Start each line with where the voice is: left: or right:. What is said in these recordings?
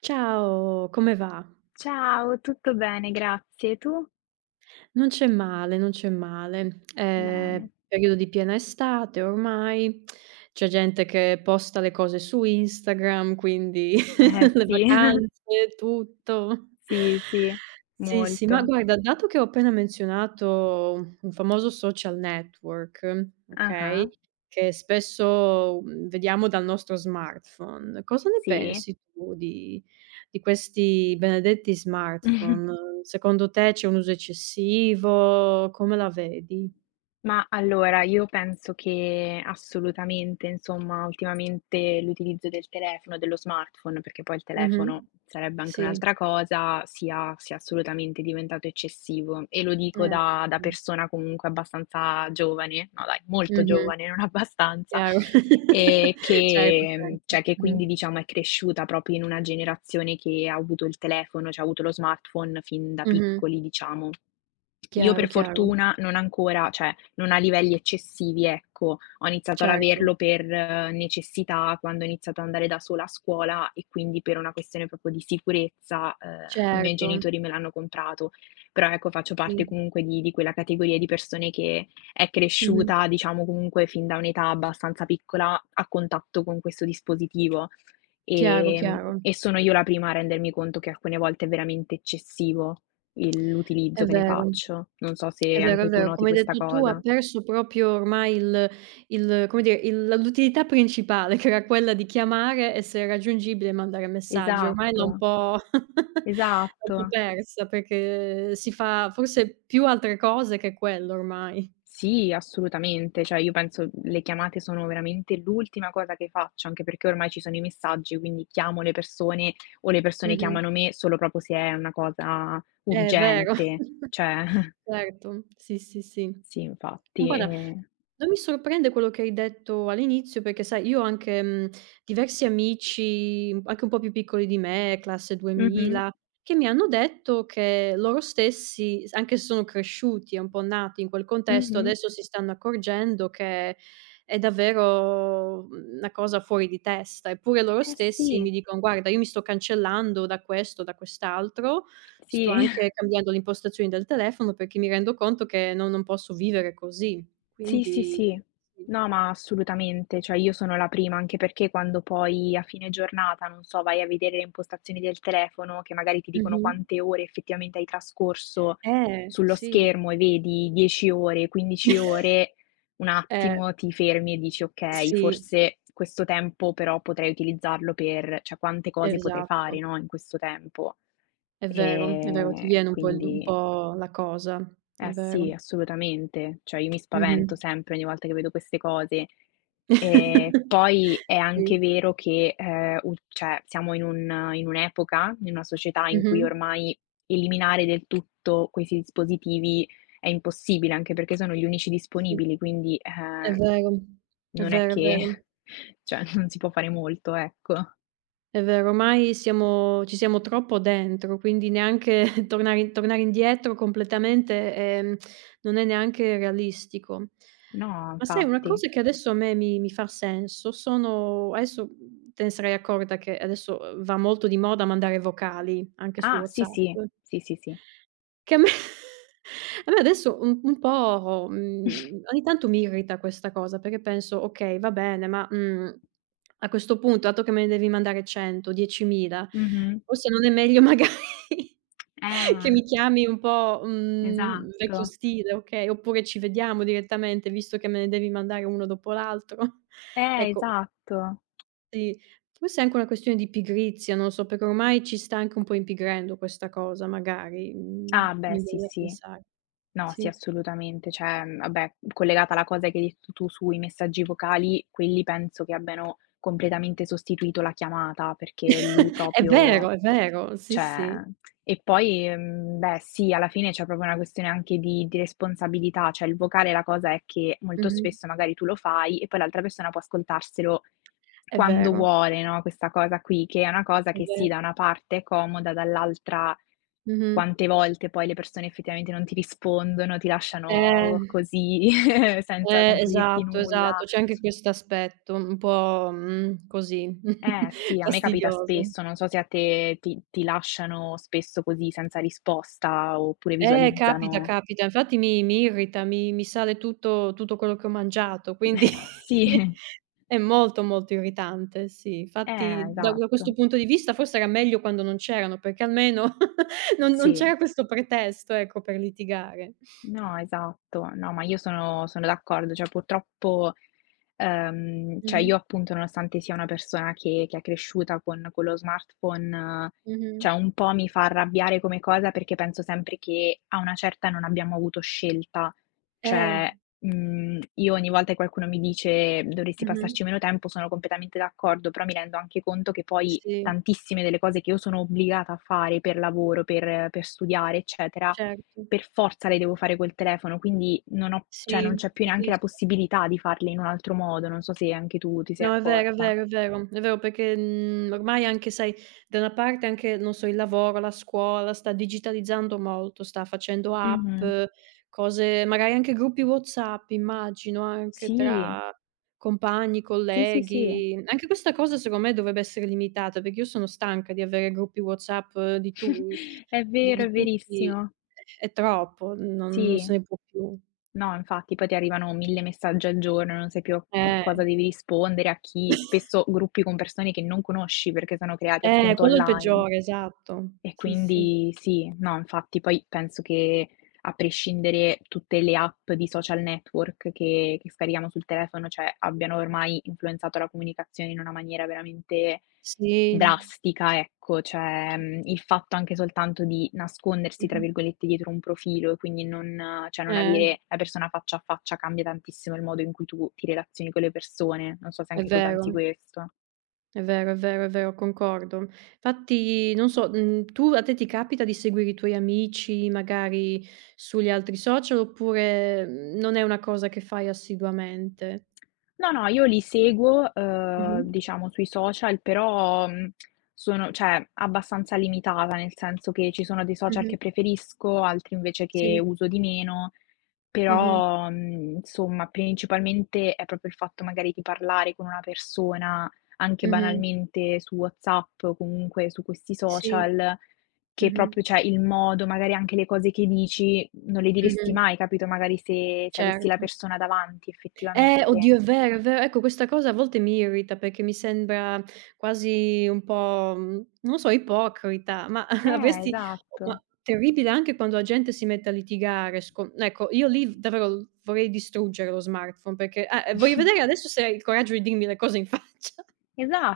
right: Ciao, come va?
left: Ciao, tutto bene, grazie. Tu?
right: Non c'è male, non c'è male. È
left: Bene.
right: periodo di piena estate ormai, c'è gente che posta le cose su Instagram, quindi.
left: Eh
right: Le
left: sì,
right: vacanze, tutto.
left: sì, sì,
right: Sì, sì, ma
left: molto.
right: guarda, dato che ho appena menzionato un famoso social network, okay,
left: Ah-ah,
right: che spesso, vediamo dal nostro smartphone, cosa ne
left: sì.
right: pensi tu di questi benedetti smartphone? Secondo te c'è un uso eccessivo? Come la vedi?
left: Ma allora, io penso che assolutamente, insomma, ultimamente l'utilizzo del telefono, dello smartphone, perché poi il
right: Mh-mh.
left: telefono sarebbe anche
right: Sì.
left: un'altra cosa, sia assolutamente diventato eccessivo. E lo dico
right: Eh,
left: da
right: mh.
left: persona comunque abbastanza giovane, no dai, molto
right: Mh-mh.
left: giovane, non abbastanza,
right: Chiaro.
left: e
right: Certo,
left: che,
right: certo.
left: cioè, che quindi
right: Mh-mh.
left: diciamo è cresciuta proprio in una generazione che ha avuto il telefono, cioè ha avuto lo smartphone fin da
right: Mh-mh.
left: piccoli, diciamo. Io
right: Chiaro,
left: per
right: chiaro.
left: fortuna non ancora, cioè non a livelli eccessivi, ecco. Ho iniziato ad
right: Certo,
left: averlo per necessità quando ho iniziato ad andare da sola a scuola e quindi per una questione proprio di sicurezza, i miei
right: certo.
left: genitori me l'hanno comprato. Però ecco, faccio parte
right: Sì.
left: comunque di quella categoria di persone che è
right: Mh-mh.
left: cresciuta, diciamo, comunque fin da un'età abbastanza piccola a contatto con questo dispositivo,
right: Chiaro, chiaro.
left: e sono io la prima a rendermi conto che alcune volte è veramente eccessivo il
right: È
left: l'utilizzo che ne
right: vero,
left: faccio. Non so
right: è
left: se
right: vero, è
left: anche tu
right: vero.
left: noti
right: Come hai
left: questa
right: detto tu, ha
left: cosa.
right: perso proprio ormai il come dire, il la l'utilità principale che era quella di chiamare, essere raggiungibile e mandare messaggi. Ormai l'ha
left: Esatto,
right: un po' l'ha un
left: esatto.
right: po' persa perché si fa forse più altre cose che quello ormai.
left: Sì, assolutamente. Cioè io penso le chiamate sono veramente l'ultima cosa che faccio, anche perché ormai ci sono i messaggi, quindi chiamo le persone o le persone
right: Mh-mh.
left: chiamano me solo proprio se è una cosa
right: È vero.
left: urgente. Cioè
right: Certo, sì, sì, sì.
left: sì infatti,
right: Guarda, non mi sorprende quello che hai detto all'inizio perché sai io ho anche, diversi amici, anche un po' più piccoli di me, classe
left: mh-mh,
right: 2000, che mi hanno detto che loro stessi, s anche se sono cresciuti e un po' nati in quel contesto,
left: mh-mh.
right: adesso si stanno accorgendo che è davvero, una cosa fuori di testa. Eppure loro
left: Eh
right: stessi mi
left: sì,
right: dicono: "Guarda, io mi sto cancellando da questo, da quest'altro. Sto
left: sì.
right: anche cambiando le impostazioni del telefono perché mi rendo conto che no non posso vivere così."
left: Sì, sì,
right: Quindi
left: sì.
right: sì.
left: No, ma assolutamente, cioè io sono la prima, anche perché quando poi a fine giornata, non so, vai a vedere le impostazioni del telefono che magari ti dicono
right: Mh-mh.
left: quante ore effettivamente hai trascorso sullo
right: Sì.
left: schermo e vedi 10 ore, 15 ore, un
right: Eh,
left: attimo ti fermi e dici: "Okay,
right: sì,
left: forse questo tempo però potrei utilizzarlo per", cioè quante cose potrei fare,
right: esatto.
left: no, in questo tempo.
right: È vero, ti viene un po' il du un
left: Quindi
right: po' la cosa, è
left: eh
right: vero.
left: sì, assolutamente. Cioè io mi
right: Mh-mh.
left: spavento sempre ogni volta che vedo queste cose. Poi è anche
right: Sì.
left: vero che, u cioè siamo in un in un'epoca, in una società in cui
right: Mh-mh.
left: ormai eliminare del tutto questi dispositivi è impossibile, anche perché sono gli unici
right: Sì,
left: disponibili, quindi,
right: è vero. È
left: non è
right: vero, è
left: che
right: vero.
left: cioè non si può fare molto, ecco.
right: È vero, ormai siamo ci siamo troppo dentro, quindi neanche tornare indietro completamente, non è neanche realistico.
left: No,
right: Ma sai una
left: infatti.
right: cosa che adesso a me mi fa senso sono adesso, te ne sarai accorta che adesso, va molto di moda mandare vocali anche su
left: Ah, sì,
right: WhatsApp.
left: sì. Sì, sì, sì.
right: Che a me a me adesso un po', ogni tanto mi irrita questa cosa, perché penso: "Okay, va bene, ma, a questo punto, dato che me ne devi mandare 100, 10.000,
left: Mh-mh.
right: forse non è meglio magari che
left: Eh,
right: mi chiami un po', vecchio
left: esatto.
right: stile, okay, oppure ci vediamo direttamente, visto che me ne devi mandare uno dopo l'altro." Ecco
left: Esatto.
right: sì, forse è anche una questione di pigrizia, non lo so, perché ormai ci sta anche un po' impigrendo questa cosa magari,
left: Ah, beh,
right: mi
left: sì,
right: viene da
left: sì.
right: pensare.
left: No, sì,
right: Sì.
left: assolutamente. Cioè, vabbè, collegata alla cosa che hai detto tu sui messaggi vocali, quelli penso che abbiano completamente sostituito la chiamata, perché lì proprio
right: È vero, sì,
left: cioè
right: sì.
left: e poi, beh sì, alla fine c'è proprio una questione anche di responsabilità, cioè il vocale la cosa è che molto
right: Mh-mh.
left: spesso magari tu lo fai e poi l'altra persona può ascoltarselo
right: È
left: quando
right: vero,
left: vuole, no, questa cosa qui, che è una cosa
right: è
left: che sì,
right: vero.
left: da una parte è comoda, dall'altra
right: Mh-mh.
left: quante volte poi le persone effettivamente non ti rispondono, ti
right: Eh,
left: lasciano così senza senza dirti
right: esatto, esatto,
left: nulla.
right: c'è anche questo aspetto un po', così
left: Eh sì, a me capita
right: fastidioso.
left: spesso, non so se a te ti lasciano spesso così senza risposta oppure
right: Capita,
left: visualizzano.
right: capita. Infatti mi irrita, mi sale tutto quello che ho mangiato, quindi
left: Sì,
right: è molto, molto irritante, sì. Infatti
left: eh,
right: da questo
left: esatto.
right: punto di vista forse era meglio quando non c'erano, perché almeno non
left: Sì,
right: c'era questo pretesto, ecco, per litigare.
left: no, esatto. No, ma io sono d'accordo, cioè purtroppo cioè
right: Mh-mh,
left: io appunto nonostante sia una persona che è cresciuta con lo smartphone,
right: mh-mh.
left: cioè un po' mi fa arrabbiare come cosa perché penso sempre che a una certa non abbiamo avuto scelta.
right: Eh,
left: Cioè, io ogni volta che qualcuno mi dice: "Dovresti
right: mh-mh.
left: passarci meno tempo", sono completamente d'accordo, però mi rendo anche conto che poi
right: Sì,
left: tantissime delle cose che io sono obbligata a fare per lavoro, per studiare, eccetera,
right: certo.
left: per forza le devo fare col telefono, quindi non ho cioè non
right: Sì,
left: c'è più neanche la
right: capisco.
left: possibilità di farle in un altro modo, non so se anche tu ti sei
right: No, è vero, è
left: accorta.
right: vero, è vero. È vero perché, ormai anche sai, da una parte anche, non so, il lavoro, la scuola sta digitalizzando molto, sta facendo app,
left: Mh-mh.
right: cose magari anche gruppi WhatsApp, immagino, anche
left: Sì,
right: tra compagni,
left: sì, sì, sì.
right: colleghi. Anche questa cosa secondo me dovrebbe essere limitata, perché io sono stanca di avere gruppi WhatsApp di tu
left: È vero,
right: di
left: è
right: tutti.
left: verissimo.
right: È troppo, non
left: Sì.
right: se ne può più.
left: No, infatti poi ti arrivano 1000 messaggi al giorno, non sai più
right: Eh,
left: cosa devi rispondere, a chi, spesso gruppi con persone che non conosci perché sono creati appunto
right: quello è il
left: online.
right: peggiore, esatto.
left: E
right: Sì, sì.
left: quindi sì, no, infatti poi penso che a prescindere tutte le app di social network che scarichiamo sul telefono, cioè abbiano ormai influenzato la comunicazione in una maniera veramente
right: Sì.
left: drastica, ecco, cioè, il fatto anche soltanto di nascondersi, tra
right: Mh-mh.
left: virgolette, "dietro un profilo" e quindi non cioè non
right: Eh,
left: avere la persona faccia a faccia cambia tantissimo il modo in cui tu ti relazioni con le persone. Non so se
right: è
left: anche tu pensi
right: vero,
left: questo.
right: è vero, è vero, è vero, concordo. Infatti non so, tu a te ti capita di seguire i tuoi amici magari sugli altri social oppure, non è una cosa che fai assiduamente?
left: No, no, io li seguo,
right: Mh-mh.
left: diciamo sui social, però, sono cioè abbastanza limitata, nel senso che ci sono dei social
right: Mh-mh.
left: che preferisco, altri invece che
right: Sì.
left: uso di meno,
right: Mh-mh.
left: però, insomma principalmente è proprio il fatto magari di parlare con una persona, anche
right: Mh-mh.
left: banalmente su WhatsApp o comunque su questi
right: Sì.
left: social, che
right: Mh-mh.
left: proprio cioè il modo, magari anche le cose che dici non le diresti
right: Mh-mh.
left: mai, capito, magari se avessi la
right: Certo.
left: persona davanti effettivamente.
right: Oddio, è vero, è vero. Ecco, questa cosa a volte mi irrita perché mi sembra quasi un po', non lo so, ipocrita, ma avresti
left: Esatto.
right: ma terribile anche quando la gente si mette a litigare sco ecco, io lì davvero l vorrei distruggere lo smartphone perché voglio vedere adesso se hai il coraggio di dirmi le cose in faccia.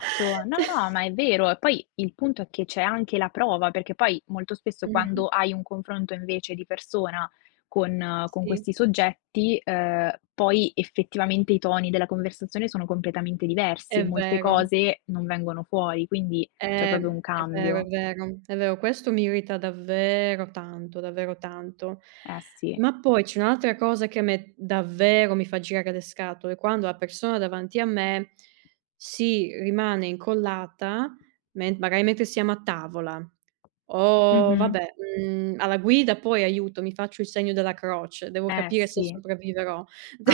left: No,
right: Cioè
left: no, ma è vero. E poi il punto è che c'è anche la prova, perché poi molto spesso
right: mh-mh,
left: quando hai un confronto invece di persona con
right: sì,
left: questi soggetti, poi effettivamente i toni della conversazione sono completamente diversi
right: è
left: e molte
right: vero.
left: cose non vengono fuori, quindi c'è
right: Eh,
left: proprio un
right: è vero, è
left: cambio.
right: vero, è vero. Questo mi irrita davvero tanto, davvero tanto.
left: Eh sì.
right: Ma poi c'è un'altra cosa che a me davvero mi fa girare le scatole, quando la persona davanti a me si rimane incollata, men magari mentre siamo a tavola o
left: Mh-mh.
right: vabbè, alla guida poi aiuto, mi faccio il segno della croce, devo
left: Eh
right: capire se
left: sì.
right: sopravviverò.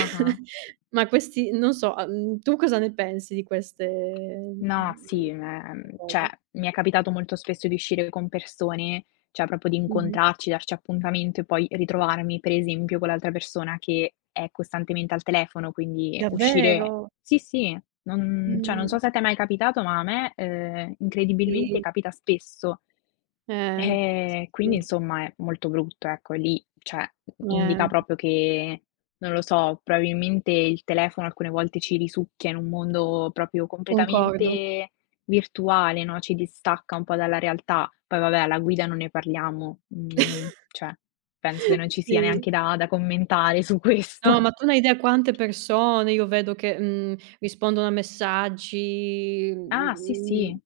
left: Ah-ah.
right: Ma questi non so, tu cosa ne pensi di
left: No,
right: mhmm,
left: sì,
right: queste
left: cioè
right: cose.
left: mi è capitato molto spesso di uscire con persone, cioè proprio di
right: Mh-mh.
left: incontrarci, darci appuntamento e poi ritrovarmi, per esempio, con l'altra persona che è costantemente al telefono, quindi uscire
right: Davvero?
left: sì, sì, non cioè non
right: Mh.
left: so se a te è mai capitato, ma a me, incredibilmente
right: Sì.
left: capita spesso.
right: Eh. Sì,
left: Quindi
right: sì.
left: insomma è molto brutto, ecco, lì cioè indica
right: Eh,
left: proprio che non lo so, probabilmente il telefono alcune volte ci risucchia in un mondo proprio
right: concordo.
left: completamente virtuale, no, ci distacca un po' dalla realtà. Poi vabbè, alla guida non ne parliamo, cioè penso che non ci sia
right: Sì.
left: neanche da commentare su questo.
right: No, ma tu non hai idea quante persone io vedo che, rispondono a messaggi,
left: Ah, sì,
right: mhmm,
left: sì.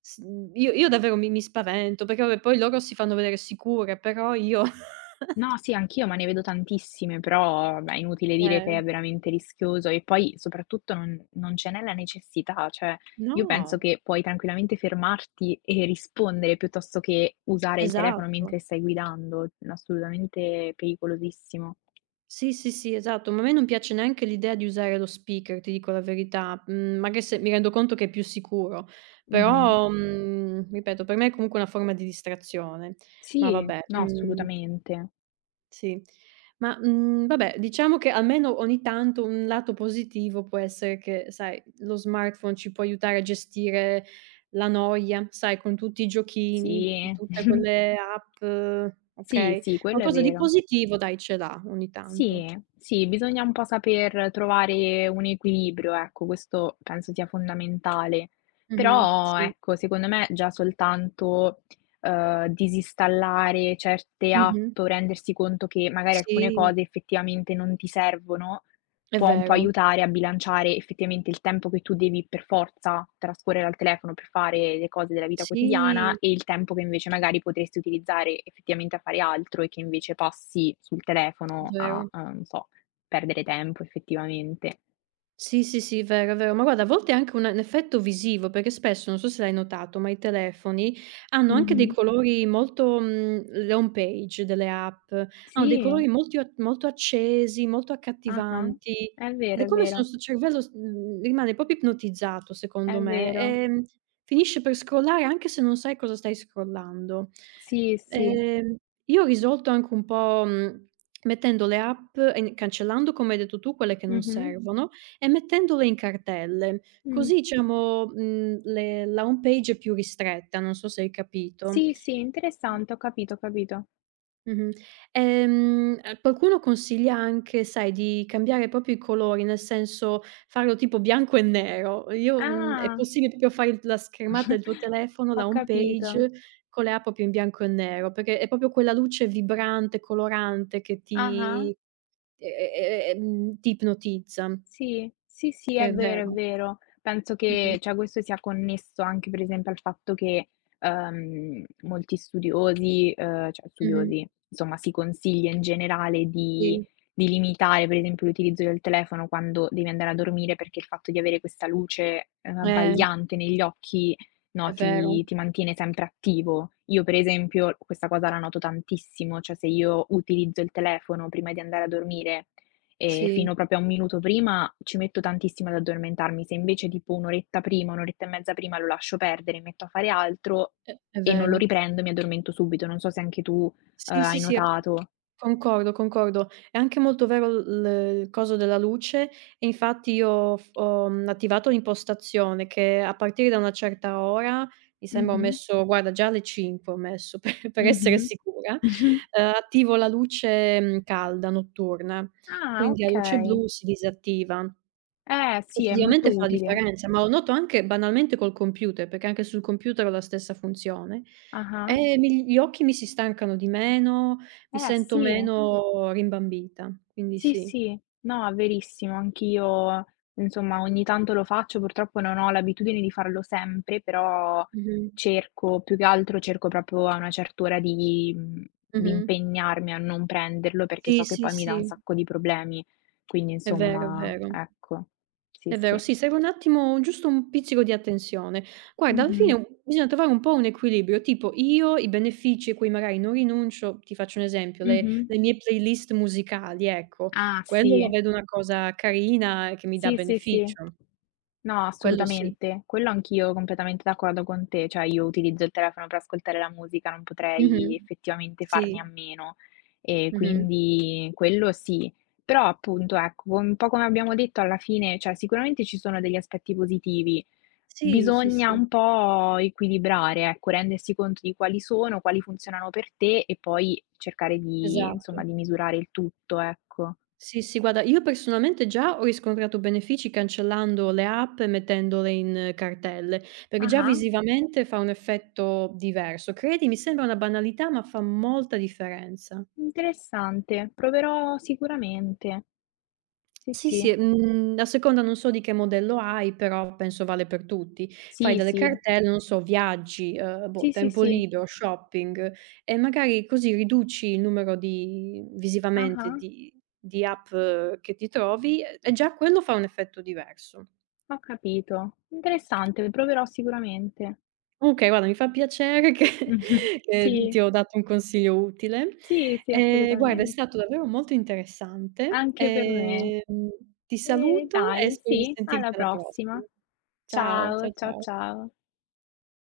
right: s io davvero mi spavento, perché vabbè poi loro si fanno vedere sicure, però io
left: No, sì, anch'io, ma ne vedo tantissime, però beh, è inutile dire che
right: eh,
left: è veramente rischioso e poi soprattutto non ce n'è la necessità, cioè io penso
right: no,
left: che puoi tranquillamente fermarti e rispondere piuttosto che usare il telefono
right: esatto.
left: mentre stai guidando, assolutamente pericolosissimo.
right: Sì, sì, sì, esatto, ma a me non piace neanche l'idea di usare lo speaker, ti dico la verità. Mhmm, magari se mi rendo conto che è più sicuro,
left: Mh-mh.
right: però, ripeto, per me è comunque una forma di distrazione. Ma
left: Sì,
right: vabbè,
left: no, assolutamente.
right: sì. Ma, vabbè, diciamo che almeno ogni tanto un lato positivo può essere che, sai, lo smartphone ci può aiutare a gestire la noia, sai, con tutti i giochini,
left: Sì.
right: tutte quelle app,
left: Sì,
right: okay.
left: sì, quello è
right: Qualcosa di
left: vero.
right: positivo dai ce l'ha ogni tanto.
left: Sì, sì, bisogna un po' saper trovare un equilibrio, ecco, questo penso sia fondamentale.
right: Mh-mh.
left: Però,
right: Sì.
left: ecco, secondo me già soltanto, disinstallare certe app
right: Mh-mh.
left: o rendersi conto che magari alcune
right: Sì.
left: cose effettivamente non ti servono,
right: È
left: può un po'
right: vero.
left: aiutare a bilanciare effettivamente il tempo che tu devi per forza trascorrere al telefono per fare le cose della vita
right: Sì,
left: quotidiana e il tempo che invece magari potresti utilizzare effettivamente a fare altro e che invece passi sul telefono a,
right: vero.
left: non so, perdere tempo effettivamente.
right: Sì, sì, sì, vero, vero. Ma guarda a volte è anche un effetto visivo, perché spesso, non so se l'hai notato, ma i telefoni hanno anche dei
left: Mh-mh.
right: colori le home page delle app, hanno dei
left: Sì.
right: colori molti a molto accesi, molto
left: Ah-ah.
right: accattivanti
left: È
right: ed è
left: vero, è
right: come se il
left: vero,
right: nostro cervello rimane proprio ipnotizzato secondo
left: è
right: me,
left: vero.
right: finisce per scrollare anche se non sai cosa stai scrollando.
left: Sì, sì.
right: Ehm, io ho risolto anche un po', mettendo le app e n cancellando, come hai detto tu, quelle che non
left: Mh-mh.
right: servono e mettendole in cartelle,
left: Mh.
right: così diciamo, le la home page è più ristretta, non so se hai capito.
left: Sì, sì, interessante, ho capito, ho capito.
right: Mh-mh. Qualcuno consiglia anche, sai, di cambiare proprio i colori, nel senso farlo tipo bianco e nero. È
left: Ah!
right: possibile proprio fare il la schermata del tuo telefono,
left: Ho
right: la home
left: capito.
right: page, con le app proprio in bianco e nero, perché è proprio quella luce vibrante, colorante che
left: Ah-ah.
right: ti e ti ipnotizza,
left: Sì, sì, sì,
right: che
left: è
right: è
left: vero, è
right: vero.
left: vero. Penso
right: Mh-mh,
left: che, cioè, questo sia connesso anche per esempio al fatto che, molti studiosi, cioè
right: mh-mh,
left: studiosi, insomma si consiglia in generale di
right: sì.
left: limitare per esempio l'utilizzo del telefono quando devi andare a dormire, perché il fatto di avere questa luce,
right: Eh,
left: abbagliante negli occhi,
right: è
left: no,
right: vero.
left: ti mantiene sempre attivo. Io per esempio questa cosa la noto tantissimo, cioè se io utilizzo il telefono prima di andare a dormire
right: Sì,
left: fino proprio a 1 minuto prima ci metto tantissimo ad addormentarmi. Se invece tipo 1 oretta prima, 1 oretta e mezza prima lo lascio perdere, mi metto a fare altro
right: è
left: e non lo
right: vero.
left: riprendo, mi addormento subito. Non so se anche tu,
right: Sì, sì,
left: hai
right: sì, è
left: notato.
right: concordo, concordo. È anche molto vero l il coso della luce e infatti io f ho attivato l'impostazione che a partire da una certa ora, mi sembra ho
left: Mh-mh.
right: messo guarda già alle 5 ho messo per essere
left: Mh-mh.
right: sicura,
left: Mh-mh.
right: attivo la luce, calda notturna,
left: Ah,
right: quindi la luce
left: okay.
right: blu si disattiva.
left: Eh sì, è molto
right: Effettivamente fa la
left: utile.
right: differenza, ma lo noto anche banalmente col computer, perché anche sul computer ho la stessa funzione.
left: Ah-ah.
right: E mi gli occhi mi si stancano di meno, mi
left: Eh
right: sento
left: sì.
right: meno rimbambita, quindi
left: Sì,
right: sì.
left: sì, no, verissimo, anch'io insomma ogni tanto lo faccio, purtroppo non ho l'abitudine di farlo sempre, però
right: Mh-mh.
left: cerco, più che altro cerco proprio a una certa ora di, di
right: Mh-mh.
left: impegnarmi a non prenderlo perché
right: Sì,
left: so che
right: sì,
left: poi mi dà
right: sì,
left: un sacco di problemi, quindi
right: è vero, è
left: insomma,
right: vero.
left: ecco. Sì,
right: È vero,
left: sì.
right: sì, serve un attimo giusto un pizzico di attenzione. Guarda, alla fine
left: Mh-mh.
right: Un bisogna trovare un po' un equilibrio, tipo io i benefici a cui magari non rinuncio ti faccio un esempio, le
left: Mh-mh.
right: le mie playlist musicali, ecco,
left: Ah
right: quello la
left: sì.
right: vedo una cosa carina che mi dà
left: Sì, sì, sì.
right: beneficio,
left: No,
right: quello sì.
left: assolutamente. Quello anch'io completamente d'accordo con te, cioè io utilizzo il telefono per ascoltare la musica, non potrei
right: Mh-mh.
left: effettivamente
right: Sì.
left: farne a meno. E
right: Mh-mh.
left: quindi quello sì. Però appunto, ecco, un po' come abbiamo detto alla fine, cioè sicuramente ci sono degli aspetti positivi.
right: Sì, sì,
left: Bisogna
right: sì,
left: un po' equilibrare, ecco, rendersi conto di quali sono, quali funzionano per te e poi cercare di,
right: esatto.
left: insomma, di misurare il tutto, ecco.
right: Sì, sì, guarda, io personalmente già ho riscontrato benefici cancellando le app e mettendole in cartelle, perché già
left: Ah,
right: visivamente fa un effetto diverso. Credimi, sembra una banalità, ma fa molta differenza.
left: interessante. Proverò sicuramente. Sì,
right: Sì, sì,
left: sì.
right: e, a seconda non so di che modello hai, però penso vale per tutti. Fai
left: Sì,
right: delle
left: sì.
right: cartelle, non so, viaggi, boh,
left: Sì, sì,
right: tempo
left: sì.
right: libero, shopping e magari così riduci il numero di visivamente
left: Ah-ah,
right: di app che ti trovi e già quello fa un effetto diverso.
left: ho capito. Interessante, proverò sicuramente.
right: Okay, guarda mi fa piacere che
left: Mh-mh.
right: che
left: Sì,
right: ti ho dato un consiglio utile.
left: sì, sì,
right: Guarda è
left: assolutamente.
right: stato davvero molto interessante.
left: Anche per me.
right: Ti
left: E
right: saluto e
left: dai,
right: spero di
left: sì, alla
right: sentirti alla
left: prossima.
right: prossima. Ciao, ciao,
left: Ciao, ciao,
right: ciao.
left: ciao.